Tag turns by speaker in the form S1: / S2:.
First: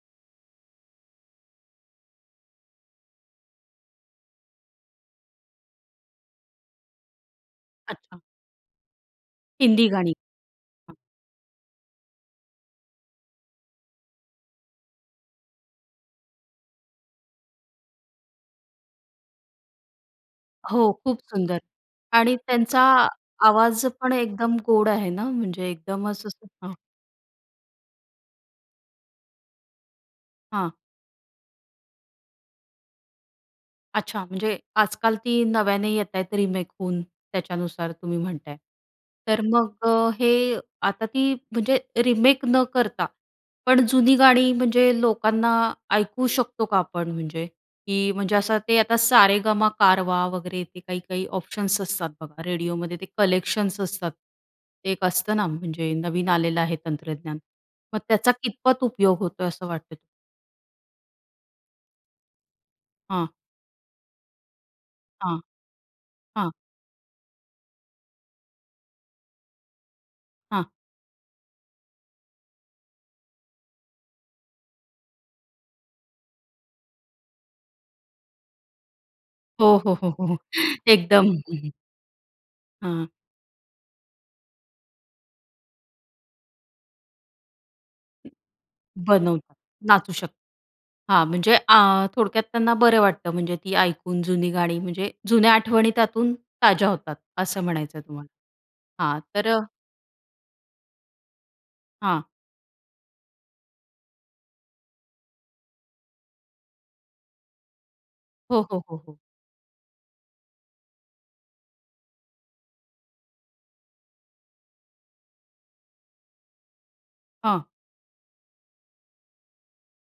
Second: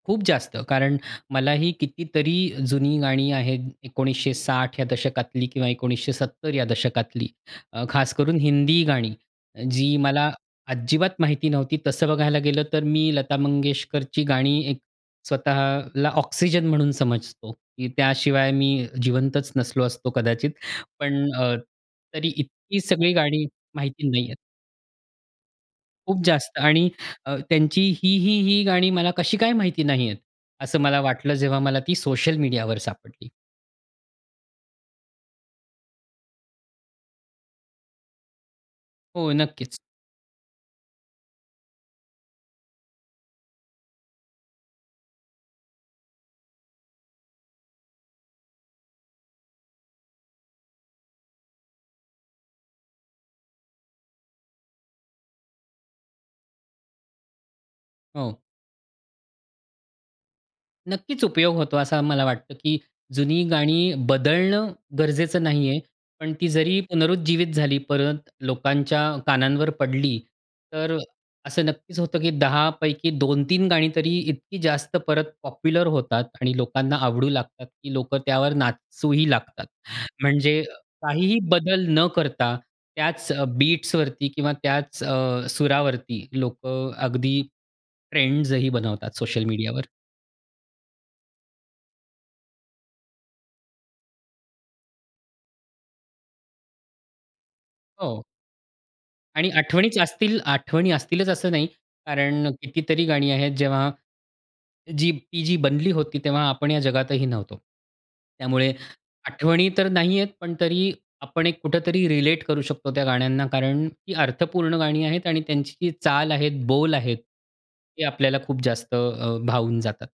S1: खूप जास्त. कारण मलाही कितीतरी जुनी गाणी आहेत 1960 या दशकातली किंवा 1970 या दशकातली. अ, खास
S2: अच्छा.
S1: करून हिंदी गाणी.
S2: हिंदी
S1: जी
S2: गाणी.
S1: मला
S2: हां.
S1: अजिबात माहिती नव्हती तसं बघायला गेलं, तर मी लता मंगेशकरची गाणी एक स्वतःला ऑक्सिजन म्हणून समजतो, की त्याशिवाय मी जिवंतच नसलो असतो कदाचित.
S2: हो. खूप
S1: पण अ,
S2: सुंदर.
S1: तरी
S2: आणि
S1: इतकी
S2: त्यांचा
S1: सगळी गाणी
S2: आवाज
S1: माहिती
S2: पण
S1: नाही आहेत.
S2: एकदम गोड आहे ना म्हणजे एकदम
S1: खूप
S2: असं सु
S1: जास्त.
S2: हां.
S1: आणि अ, त्यांची ही, ही, ही गाणी मला कशी काय माहिती नाहीये,
S2: हां.
S1: असं मला वाटलं जेव्हा मला ती सोशल मीडियावर सापडली.
S2: अच्छा. म्हणजे आजकाल ती नव्याने येतायेत रिमेक होऊन त्याच्यानुसार तुम्ही म्हणताय.
S1: हो.
S2: तर मग
S1: नक्कीच.
S2: अ, हे आता ती म्हणजे रिमेक न करता, पण जुनी गाणी म्हणजे लोकांना ऐकू शकतो का आपण? म्हणजे, की म्हणजे असं ते आता सारेगमा कारवा वगैरे ते काही-काही ऑप्शन्स असतात बघा रेडिओमध्ये ते कलेक्शन्स असतात. ते एक असतं ना म्हणजे नवीन आलेलं आहे तंत्रज्ञान. मग त्याचा
S1: हो.
S2: कितपत उपयोग होतोय असं वाटतं?
S1: नक्कीच. उपयोग होतो असं मला वाटतं, की
S2: हां.
S1: जुनी गाणी बदलणं
S2: हां,
S1: गरजेचं नाही आहे. पण ती
S2: हां.
S1: जरी पुनरुज्जीवित झाली, परत लोकांच्या कानांवर पडली,
S2: हां.
S1: तर असं नक्कीच होतं, की 10 पैकी 2-3 गाणी तरी इतकी जास्त परत पॉप्युलर होतात आणि लोकांना आवडू लागतात, की लोकं त्यावर नाचूही लागतात.
S2: हो, हो, हो, हो.
S1: म्हणजे
S2: एकदम.
S1: काहीही बदल न करता
S2: हां.
S1: त्याच अ, बीट्सवरती किंवा त्याच अ, सुरावरती लोकं अगदी ट्रेंड्स ही बनवतात सोशल
S2: बनवतात.
S1: मीडियावर.
S2: नाचू शकतात. हां, म्हणजे आ, थोडक्यात त्यांना बरं वाटतं म्हणजे ती ऐकून जुनी गाणी म्हणजे जुन्या आठवणी त्यातून ताज्या होतात असं म्हणायचंय
S1: हो.
S2: तुम्हाला. हां, तर
S1: आणि
S2: अ
S1: आठवणीच असतील आठवणी असतीलच असं नाही.
S2: हां.
S1: कारण कितीतरी गाणी आहेत जेव्हा जी ती जी बनली होती तेव्हा आपण या जगातही नव्हतो.
S2: हो,
S1: त्यामुळे
S2: हो, हो, हो.
S1: आठवणी तर नाही आहेत, पण तरी आपण एक कुठेतरी रिलेट करू शकतो त्या गाण्यांना, कारण ती अर्थपूर्ण गाणी आहेत आणि त्यांची चाल आहे, बोल आहेत
S2: हां.
S1: हे आपल्याला खूप जास्त अ, भावून जातात.